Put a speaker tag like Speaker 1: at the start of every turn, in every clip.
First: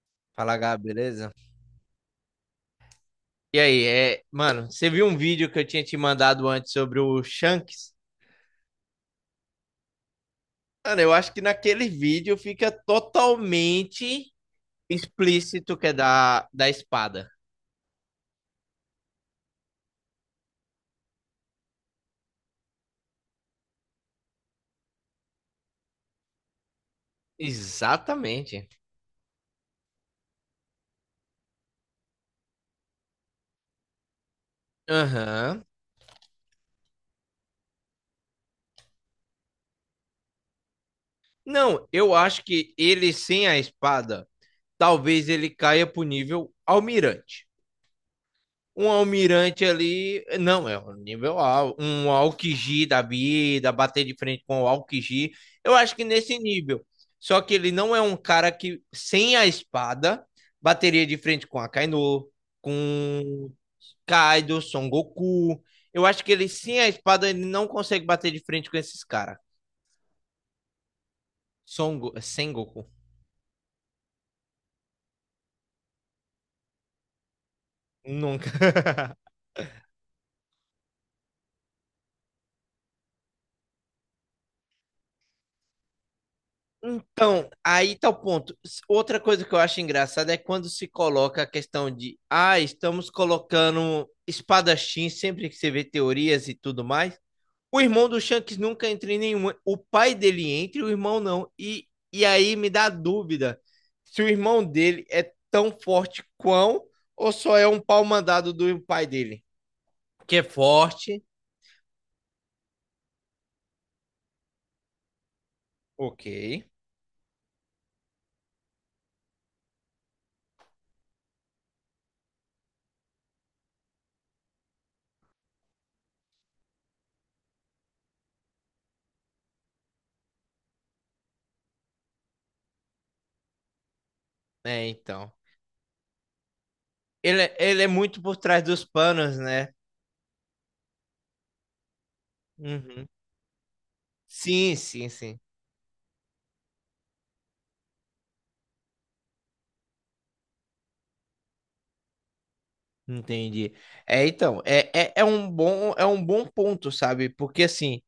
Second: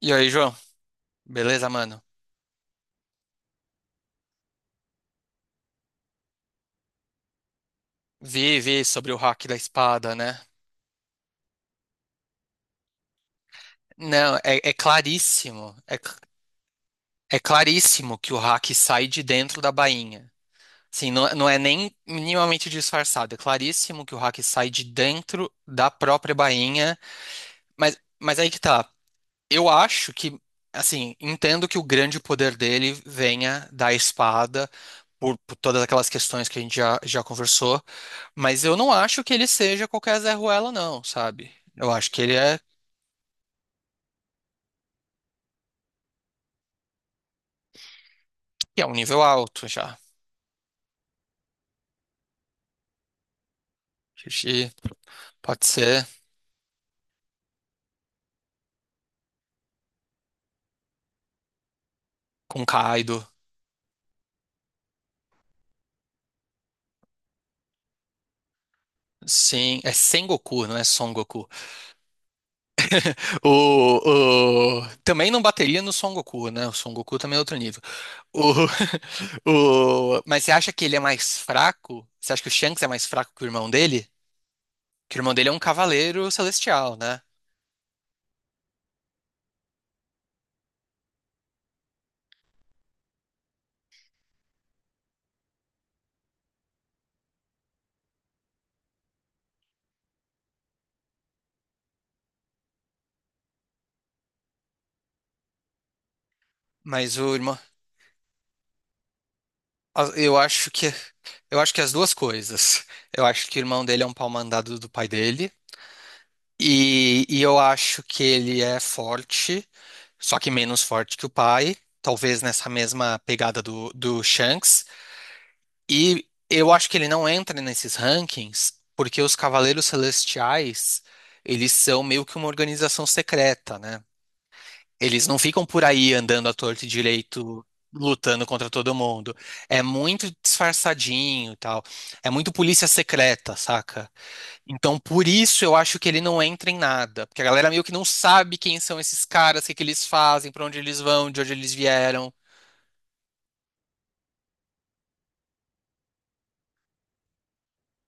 Speaker 1: E aí, João?
Speaker 2: Fala, Gabi, beleza?
Speaker 1: Beleza, mano?
Speaker 2: E aí, mano, você viu um vídeo que eu tinha te mandado antes sobre o Shanks?
Speaker 1: Vi sobre o hack da espada, né?
Speaker 2: Mano, eu acho que naquele vídeo fica totalmente
Speaker 1: Não, é claríssimo.
Speaker 2: explícito que é
Speaker 1: É, cl-
Speaker 2: da espada.
Speaker 1: é claríssimo que o hack sai de dentro da bainha. Assim, não é nem minimamente disfarçado. É claríssimo que o hack sai de dentro da própria bainha. Mas aí que
Speaker 2: Exatamente.
Speaker 1: tá. Eu acho que, assim, entendo que o grande poder dele venha da espada, por
Speaker 2: Aham.
Speaker 1: todas aquelas questões que a gente já conversou. Mas eu não acho que ele seja qualquer Zé Ruela, não, sabe?
Speaker 2: Não,
Speaker 1: Eu acho
Speaker 2: eu acho que ele sem a espada, talvez ele caia pro nível almirante.
Speaker 1: que é
Speaker 2: Um
Speaker 1: um nível
Speaker 2: almirante
Speaker 1: alto já.
Speaker 2: ali, não, é um nível alto, um Alkiji da vida, bater de frente com o
Speaker 1: Xixi,
Speaker 2: Alkiji,
Speaker 1: pode
Speaker 2: eu acho que
Speaker 1: ser
Speaker 2: nesse nível. Só que ele não é um cara que, sem a espada, bateria de frente com a Kaino,
Speaker 1: com Kaido.
Speaker 2: com Kaido, Son Goku. Eu acho que ele, sem a espada, ele não consegue bater de frente com esses caras.
Speaker 1: Sim, é Sengoku, não é Son Goku.
Speaker 2: Son Go... Sem Goku.
Speaker 1: Também não bateria no Son Goku, né? O Son Goku também é outro nível.
Speaker 2: Nunca.
Speaker 1: O, Mas você acha que ele é mais fraco? Você acha que o Shanks é mais fraco que o irmão dele? Que o irmão dele é um cavaleiro celestial, né?
Speaker 2: Então, aí tá o ponto. Outra coisa que eu acho engraçada é quando se coloca a questão de, ah, estamos colocando espadachim sempre que você vê teorias e tudo mais. O irmão do Shanks nunca entra em nenhuma. O pai dele entra e o irmão não. E aí me dá dúvida se o irmão dele é tão forte quão
Speaker 1: Mas
Speaker 2: ou
Speaker 1: o
Speaker 2: só
Speaker 1: irmão.
Speaker 2: é um pau mandado do pai dele.
Speaker 1: Eu
Speaker 2: Que é
Speaker 1: acho que.
Speaker 2: forte,
Speaker 1: Eu acho que as duas coisas. Eu acho que o irmão dele é um pau mandado do pai dele.
Speaker 2: ok.
Speaker 1: E eu acho que ele é forte, só que menos forte que o pai. Talvez nessa mesma pegada do Shanks. E eu acho que ele não entra nesses rankings porque os Cavaleiros Celestiais, eles são meio que uma organização secreta, né?
Speaker 2: É,
Speaker 1: Eles
Speaker 2: então.
Speaker 1: não ficam por aí andando à torto e direito,
Speaker 2: Ele é muito por
Speaker 1: lutando
Speaker 2: trás
Speaker 1: contra
Speaker 2: dos
Speaker 1: todo mundo.
Speaker 2: panos, né?
Speaker 1: É muito disfarçadinho e tal. É muito polícia
Speaker 2: Uhum.
Speaker 1: secreta, saca? Então, por
Speaker 2: Sim.
Speaker 1: isso eu acho que ele não entra em nada. Porque a galera meio que não sabe quem são esses caras, o que que eles fazem, pra onde eles vão, de onde eles vieram.
Speaker 2: Entendi. É, então, é um bom ponto, sabe? Porque assim,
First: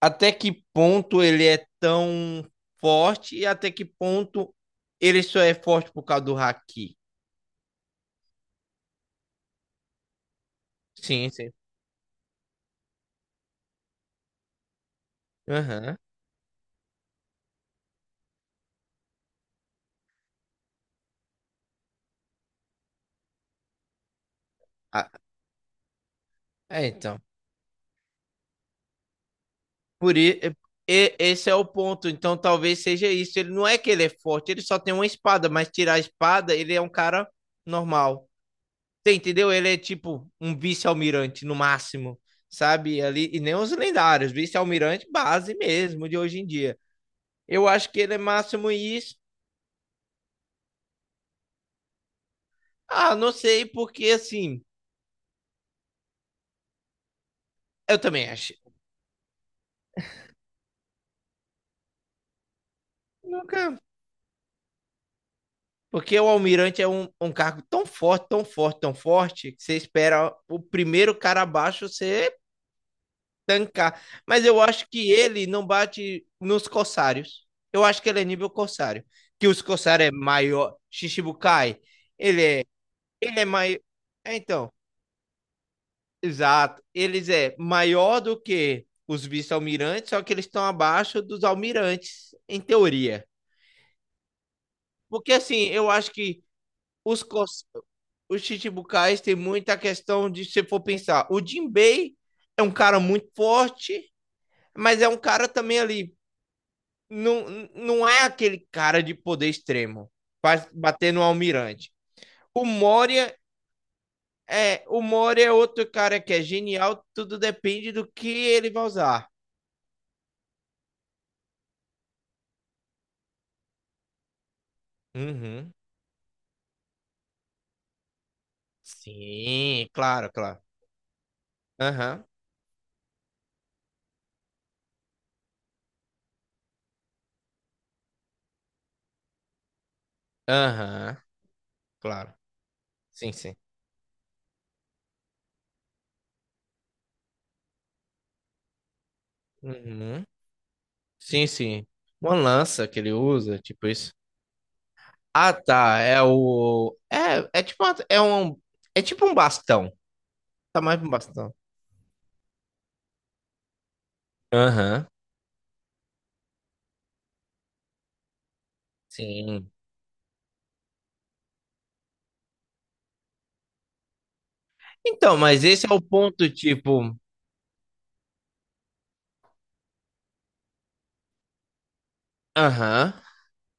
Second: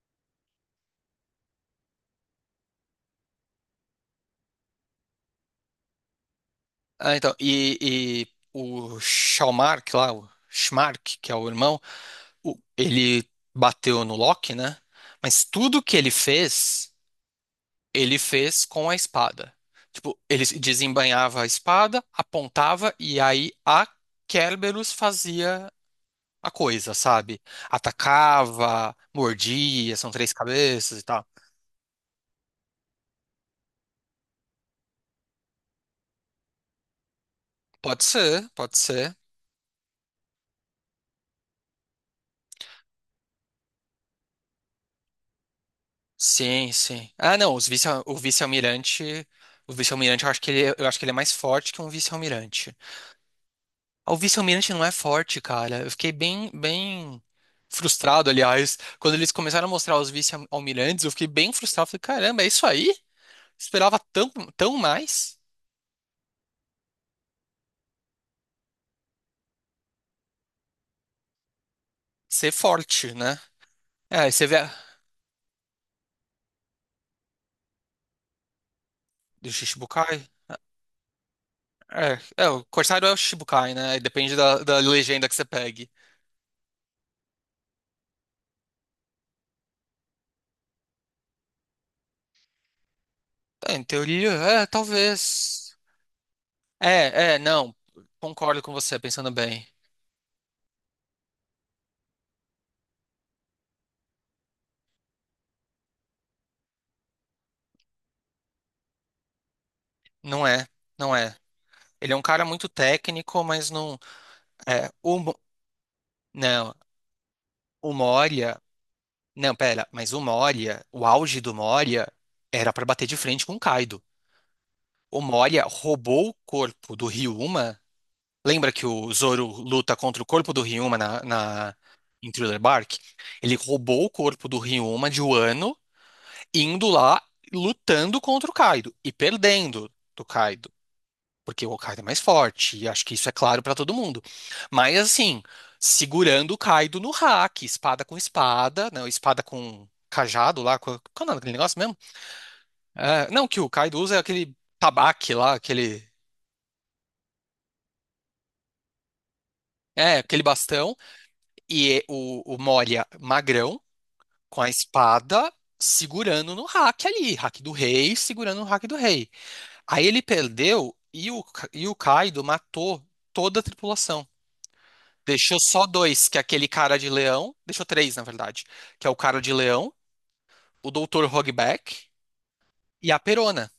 Speaker 2: até que ponto ele é tão forte e até que ponto ele só é forte por causa do haki.
Speaker 1: Ah, então, e o Shalmark lá, o Schmark,
Speaker 2: Sim,
Speaker 1: que é o
Speaker 2: sim.
Speaker 1: irmão, ele bateu no Loki, né? Mas tudo que
Speaker 2: Aham.
Speaker 1: ele fez, ele fez com a espada. Tipo, ele desembainhava a espada, apontava e aí a Kerberos
Speaker 2: Ah,
Speaker 1: fazia a
Speaker 2: é,
Speaker 1: coisa,
Speaker 2: então.
Speaker 1: sabe? Atacava, mordia, são
Speaker 2: Por
Speaker 1: três
Speaker 2: i- é,
Speaker 1: cabeças e
Speaker 2: e-
Speaker 1: tal.
Speaker 2: esse é o ponto. Então, talvez seja isso. Ele não é que ele é forte, ele só tem uma espada, mas tirar a espada, ele é um cara
Speaker 1: Pode
Speaker 2: normal.
Speaker 1: ser, pode
Speaker 2: Você
Speaker 1: ser.
Speaker 2: entendeu? Ele é tipo um vice-almirante no máximo, sabe? Ali, e nem os lendários, vice-almirante base mesmo de hoje em
Speaker 1: Sim,
Speaker 2: dia.
Speaker 1: sim. Ah, não,
Speaker 2: Eu acho que ele
Speaker 1: o
Speaker 2: é máximo isso.
Speaker 1: vice-almirante, eu acho que eu acho que ele é mais forte que um vice-almirante.
Speaker 2: Ah, não sei, porque
Speaker 1: Ah, o
Speaker 2: assim,
Speaker 1: vice-almirante não é forte, cara. Eu fiquei bem, bem
Speaker 2: eu
Speaker 1: frustrado,
Speaker 2: também acho.
Speaker 1: aliás. Quando eles começaram a mostrar os vice-almirantes, eu fiquei bem frustrado. Falei, caramba, é isso aí?
Speaker 2: Nunca.
Speaker 1: Esperava tão, tão mais
Speaker 2: Porque o almirante é um cargo tão forte, tão forte, tão forte, que você espera o primeiro cara abaixo você
Speaker 1: ser forte, né?
Speaker 2: tancar.
Speaker 1: É, aí
Speaker 2: Mas
Speaker 1: você vê.
Speaker 2: eu
Speaker 1: a-
Speaker 2: acho que ele não bate nos corsários. Eu acho que ele é nível corsário. Que
Speaker 1: Do
Speaker 2: os corsários é
Speaker 1: Shichibukai?
Speaker 2: maior. Shichibukai,
Speaker 1: É, o
Speaker 2: ele
Speaker 1: Corsário é o
Speaker 2: ele é
Speaker 1: Shichibukai,
Speaker 2: maior.
Speaker 1: né? E depende da,
Speaker 2: Então,
Speaker 1: da legenda que você pegue.
Speaker 2: exato. Eles é maior do que os vice-almirantes, só que eles estão abaixo dos almirantes, em teoria.
Speaker 1: É, em teoria, é,
Speaker 2: Porque assim,
Speaker 1: talvez.
Speaker 2: eu acho que os,
Speaker 1: É, é,
Speaker 2: cos-
Speaker 1: não.
Speaker 2: os
Speaker 1: Concordo com você,
Speaker 2: Chichibukais
Speaker 1: pensando
Speaker 2: têm
Speaker 1: bem.
Speaker 2: muita questão de se for pensar. O Jinbei é um cara muito forte, mas é um cara também ali. Não, não é aquele cara de poder extremo,
Speaker 1: Não é,
Speaker 2: pra bater
Speaker 1: não
Speaker 2: no
Speaker 1: é.
Speaker 2: almirante.
Speaker 1: Ele é um cara
Speaker 2: O
Speaker 1: muito
Speaker 2: Moria
Speaker 1: técnico, mas não.
Speaker 2: é,
Speaker 1: É,
Speaker 2: o Moro é outro cara que é
Speaker 1: não.
Speaker 2: genial, tudo depende
Speaker 1: O
Speaker 2: do que
Speaker 1: Moria.
Speaker 2: ele vai usar.
Speaker 1: Não, pera, mas o Moria, o auge do Moria era pra bater de frente com o Kaido. O Moria
Speaker 2: Uhum.
Speaker 1: roubou o corpo do Ryuma. Lembra que o Zoro
Speaker 2: Sim,
Speaker 1: luta contra o
Speaker 2: claro,
Speaker 1: corpo do
Speaker 2: claro.
Speaker 1: Ryuma
Speaker 2: Aham,
Speaker 1: em Thriller Bark? Ele roubou o corpo do Ryuma de Wano, indo lá lutando contra o Kaido e perdendo do Kaido
Speaker 2: aham,
Speaker 1: porque o Kaido é mais
Speaker 2: claro.
Speaker 1: forte, e acho que isso é
Speaker 2: Sim, sim.
Speaker 1: claro pra todo mundo. Mas assim, segurando o Kaido no hack, espada com espada, não, espada com
Speaker 2: Uhum.
Speaker 1: cajado lá, qual é o nome
Speaker 2: Sim,
Speaker 1: daquele negócio
Speaker 2: sim.
Speaker 1: mesmo?
Speaker 2: Uma lança que ele
Speaker 1: É, não,
Speaker 2: usa,
Speaker 1: que o
Speaker 2: tipo
Speaker 1: Kaido
Speaker 2: isso.
Speaker 1: usa aquele tabaque lá,
Speaker 2: Ah, tá, é o... é tipo um bastão.
Speaker 1: aquele
Speaker 2: Tá
Speaker 1: bastão,
Speaker 2: mais pra um bastão.
Speaker 1: e o Moria magrão com a
Speaker 2: Aham,
Speaker 1: espada segurando no hack ali, hack do rei, segurando no hack do rei.
Speaker 2: sim.
Speaker 1: Aí ele perdeu e o Kaido matou toda a tripulação.
Speaker 2: Então,
Speaker 1: Deixou
Speaker 2: mas
Speaker 1: só
Speaker 2: esse é o
Speaker 1: dois, que é
Speaker 2: ponto,
Speaker 1: aquele cara de
Speaker 2: tipo...
Speaker 1: leão. Deixou três, na verdade. Que é o cara de leão, o doutor Hogback e
Speaker 2: Aham,
Speaker 1: a Perona.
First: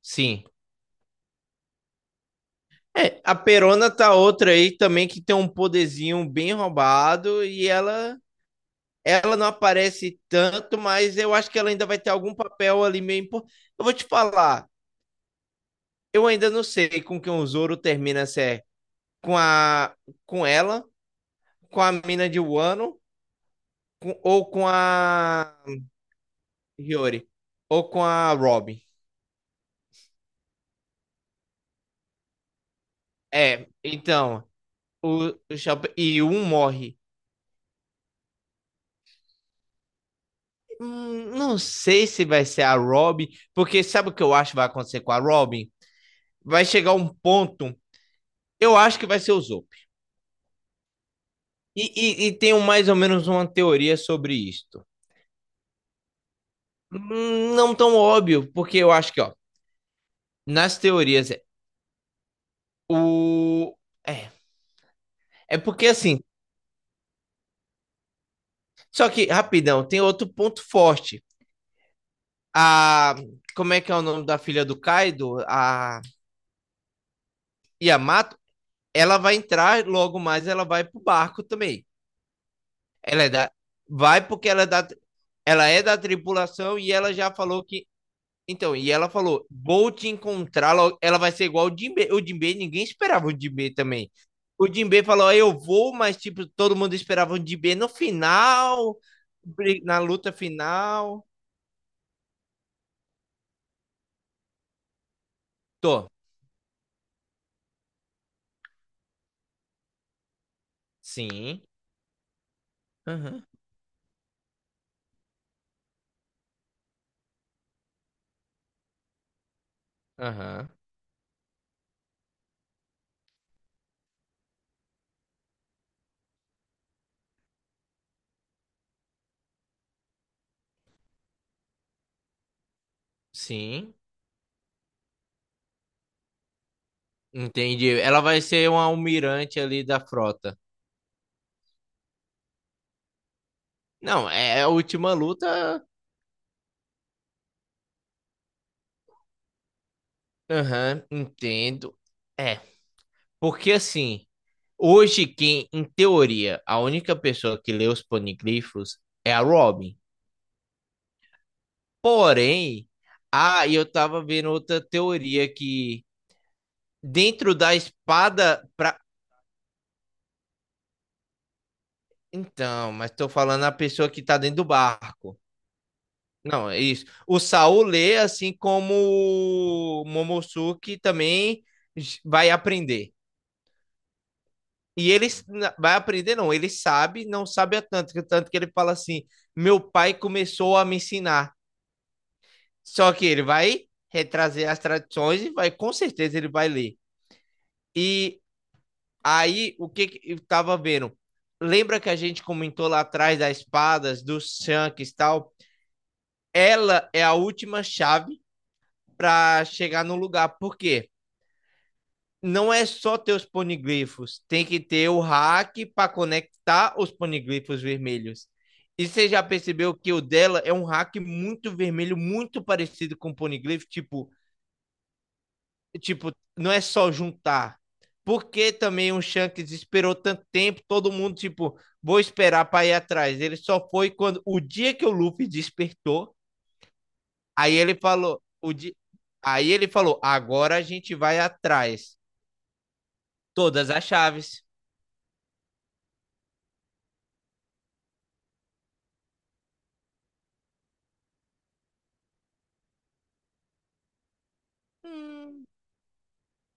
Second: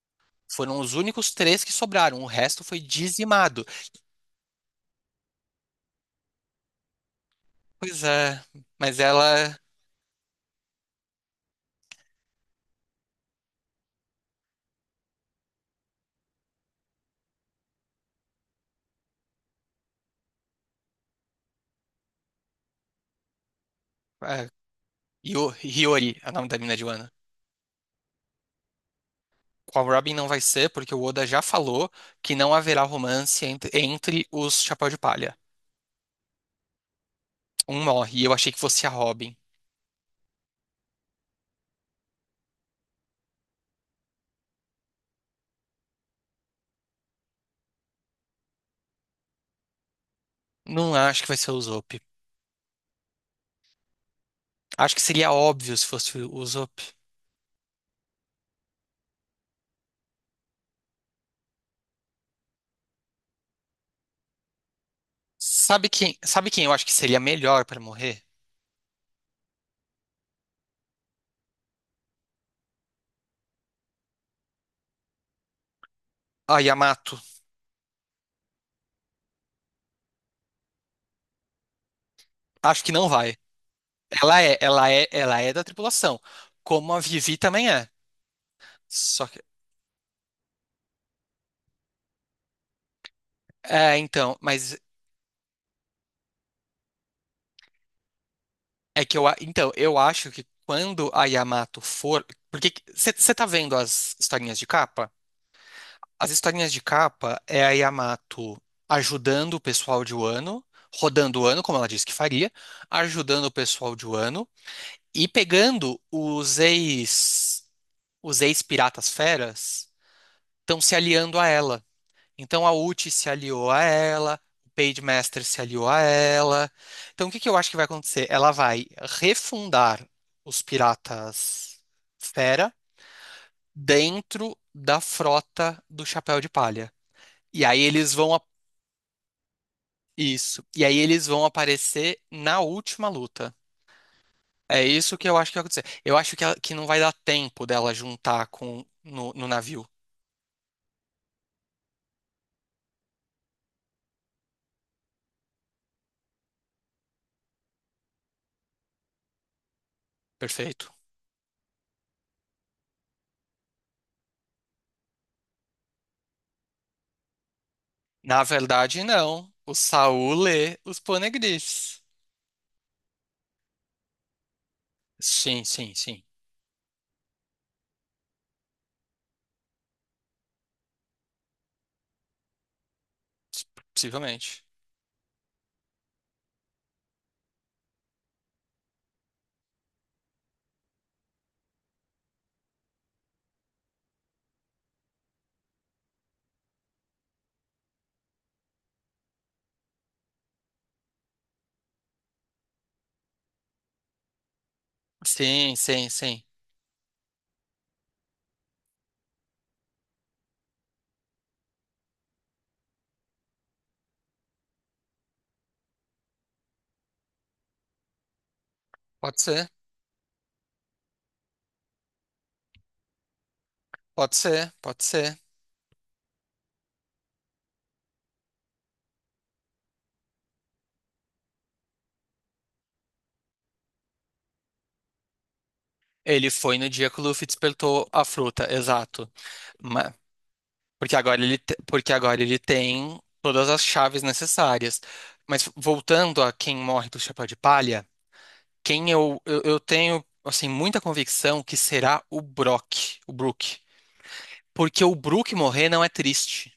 Speaker 2: sim.
Speaker 1: Foram os únicos três que sobraram. O resto foi
Speaker 2: É, a
Speaker 1: dizimado.
Speaker 2: Perona tá outra aí também que tem um poderzinho bem roubado e
Speaker 1: Pois é, mas
Speaker 2: ela não
Speaker 1: ela.
Speaker 2: aparece tanto, mas eu acho que ela ainda vai ter algum papel ali meio importante. Eu vou te falar, eu ainda não sei com quem o Zoro termina, se é com a com ela, com a mina de Wano com- ou
Speaker 1: É,
Speaker 2: com
Speaker 1: Hio-
Speaker 2: a
Speaker 1: Hiyori, é o nome da mina de Wano.
Speaker 2: Hiyori ou com a Robin.
Speaker 1: Com a Robin não vai ser, porque o Oda já falou que não haverá romance
Speaker 2: É,
Speaker 1: entre
Speaker 2: então,
Speaker 1: os Chapéu de Palha.
Speaker 2: o Chapéu- e um morre.
Speaker 1: Um morre, e eu achei que fosse a Robin.
Speaker 2: Não sei se vai ser a Robin, porque sabe o que eu acho que vai acontecer com a Robin? Vai chegar um ponto, eu acho que vai ser o Zope
Speaker 1: Não acho que vai ser o
Speaker 2: E,
Speaker 1: Usopp.
Speaker 2: e, e tenho mais ou menos uma teoria sobre isto.
Speaker 1: Acho que seria óbvio se fosse o Usopp.
Speaker 2: Não tão óbvio, porque eu acho que, ó, nas teorias, é- o. É, porque assim,
Speaker 1: Sabe quem eu acho que seria melhor pra morrer?
Speaker 2: só que, rapidão, tem outro ponto forte. A. Como é que é o nome da filha do Kaido? A
Speaker 1: A Yamato.
Speaker 2: Yamato, ela vai entrar logo mais, ela vai pro barco também.
Speaker 1: Acho que não
Speaker 2: Ela é
Speaker 1: vai.
Speaker 2: da. Vai
Speaker 1: Ela
Speaker 2: porque
Speaker 1: é,
Speaker 2: ela é da.
Speaker 1: ela é, ela é da
Speaker 2: Ela é da
Speaker 1: tripulação,
Speaker 2: tripulação e
Speaker 1: como a
Speaker 2: ela já
Speaker 1: Vivi
Speaker 2: falou
Speaker 1: também
Speaker 2: que.
Speaker 1: é.
Speaker 2: Então, e ela
Speaker 1: Só que
Speaker 2: falou: vou te encontrar, logo. Ela vai ser igual o Jimbe. O Jimbe, ninguém esperava o Jimbe
Speaker 1: é,
Speaker 2: também.
Speaker 1: então,
Speaker 2: O Jimbe falou: "Ah, eu vou, mas tipo, todo mundo esperava o Jimbe no final,
Speaker 1: eu
Speaker 2: na
Speaker 1: acho
Speaker 2: luta
Speaker 1: que quando a
Speaker 2: final."
Speaker 1: Yamato for, porque você tá vendo as historinhas de capa?
Speaker 2: Tô.
Speaker 1: As historinhas de capa é a Yamato ajudando o pessoal de Wano, rodando o
Speaker 2: Sim.
Speaker 1: Wano, como ela disse que faria,
Speaker 2: Aham,
Speaker 1: ajudando
Speaker 2: uhum.
Speaker 1: o pessoal de Wano e pegando os ex-piratas feras
Speaker 2: Aham, uhum.
Speaker 1: estão se aliando a ela. Então a Uchi se aliou a ela, o Page Master se aliou a ela. Então o que que eu acho que vai acontecer? Ela vai refundar os piratas fera
Speaker 2: Sim.
Speaker 1: dentro da frota do Chapéu de Palha. E aí
Speaker 2: Entendi.
Speaker 1: eles
Speaker 2: Ela
Speaker 1: vão
Speaker 2: vai ser um almirante ali da frota.
Speaker 1: isso. E aí eles vão aparecer na última luta.
Speaker 2: Não, é a
Speaker 1: É
Speaker 2: última
Speaker 1: isso que eu acho que vai acontecer.
Speaker 2: luta.
Speaker 1: Eu acho que, que não vai dar tempo dela juntar com no navio.
Speaker 2: Aham, entendo. É, porque assim. Hoje, quem, em teoria, a única pessoa que lê os paneglifos é a Robin.
Speaker 1: Perfeito.
Speaker 2: Porém, ah, e eu tava vendo outra teoria que dentro da
Speaker 1: Na
Speaker 2: espada pra...
Speaker 1: verdade, não. O Saul lê os Poneglyphs.
Speaker 2: Então, mas tô falando a pessoa que tá dentro do barco.
Speaker 1: Sim, sim, sim.
Speaker 2: Não, é isso. O Saul lê, assim como o Momosuke também vai aprender.
Speaker 1: Possivelmente.
Speaker 2: Vai aprender, não. Ele sabe, não sabe a tanto que ele fala assim: meu pai começou a me ensinar. Só que ele vai retrazer as tradições e vai, com certeza, ele vai ler. E aí, o que, que eu tava vendo? Lembra que a gente comentou lá atrás das espadas, dos shanks e tal?
Speaker 1: Sim, sim, sim.
Speaker 2: Ela é a última chave para chegar no lugar. Por quê? Não é só ter os poniglifos, tem que ter o hack para conectar os poniglifos vermelhos. E você
Speaker 1: Pode
Speaker 2: já
Speaker 1: ser,
Speaker 2: percebeu que o dela é um hack muito vermelho, muito parecido com o poniglifo, tipo
Speaker 1: pode ser, pode ser.
Speaker 2: tipo, não é só juntar. Porque também o Shanks esperou tanto tempo, todo mundo, tipo, vou esperar para ir atrás. Ele só foi quando o dia que o Luffy despertou,
Speaker 1: Ele foi no dia que o Luffy
Speaker 2: aí ele
Speaker 1: despertou a
Speaker 2: falou,
Speaker 1: fruta,
Speaker 2: o di...
Speaker 1: exato.
Speaker 2: aí ele
Speaker 1: Ma-
Speaker 2: falou, agora a gente
Speaker 1: porque
Speaker 2: vai
Speaker 1: agora ele, te- porque
Speaker 2: atrás.
Speaker 1: agora ele tem todas as
Speaker 2: Todas as
Speaker 1: chaves
Speaker 2: chaves.
Speaker 1: necessárias. Mas voltando a quem morre do chapéu de palha, quem eu tenho assim muita convicção que será o Brock, o Brook. Porque o Brook
Speaker 2: Hum,
Speaker 1: morrer não é triste.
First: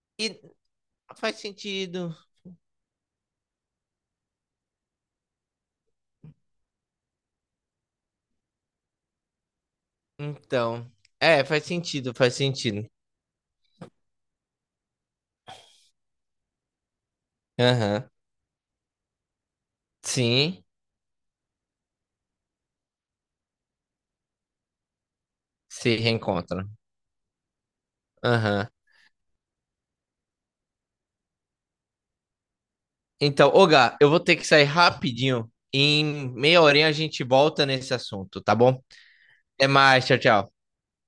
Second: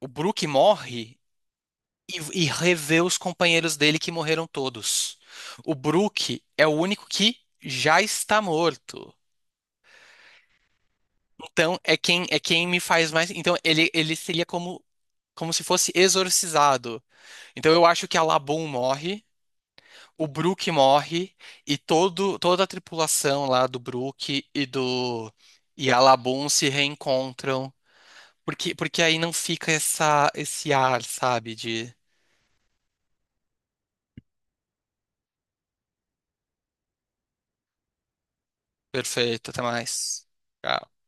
Speaker 1: O
Speaker 2: e
Speaker 1: Brook morre
Speaker 2: faz sentido.
Speaker 1: e revê os companheiros dele que morreram todos. O Brook é o único que já está morto.
Speaker 2: Então, é, faz
Speaker 1: Então
Speaker 2: sentido, faz
Speaker 1: é quem me
Speaker 2: sentido.
Speaker 1: faz mais. Então ele seria como, se fosse exorcizado. Então eu acho
Speaker 2: Aham.
Speaker 1: que a Laboon morre, o
Speaker 2: Sim,
Speaker 1: Brook morre e todo, toda a tripulação lá do Brook e
Speaker 2: se
Speaker 1: a Laboon se
Speaker 2: reencontram.
Speaker 1: reencontram.
Speaker 2: Aham.
Speaker 1: Porque aí não fica essa, esse ar, sabe, de
Speaker 2: Então, ô Gá, eu vou ter que sair rapidinho. Em meia horinha a gente volta nesse assunto, tá bom?
Speaker 1: perfeito, até
Speaker 2: Até mais, tchau,
Speaker 1: mais.
Speaker 2: tchau.
Speaker 1: Tchau.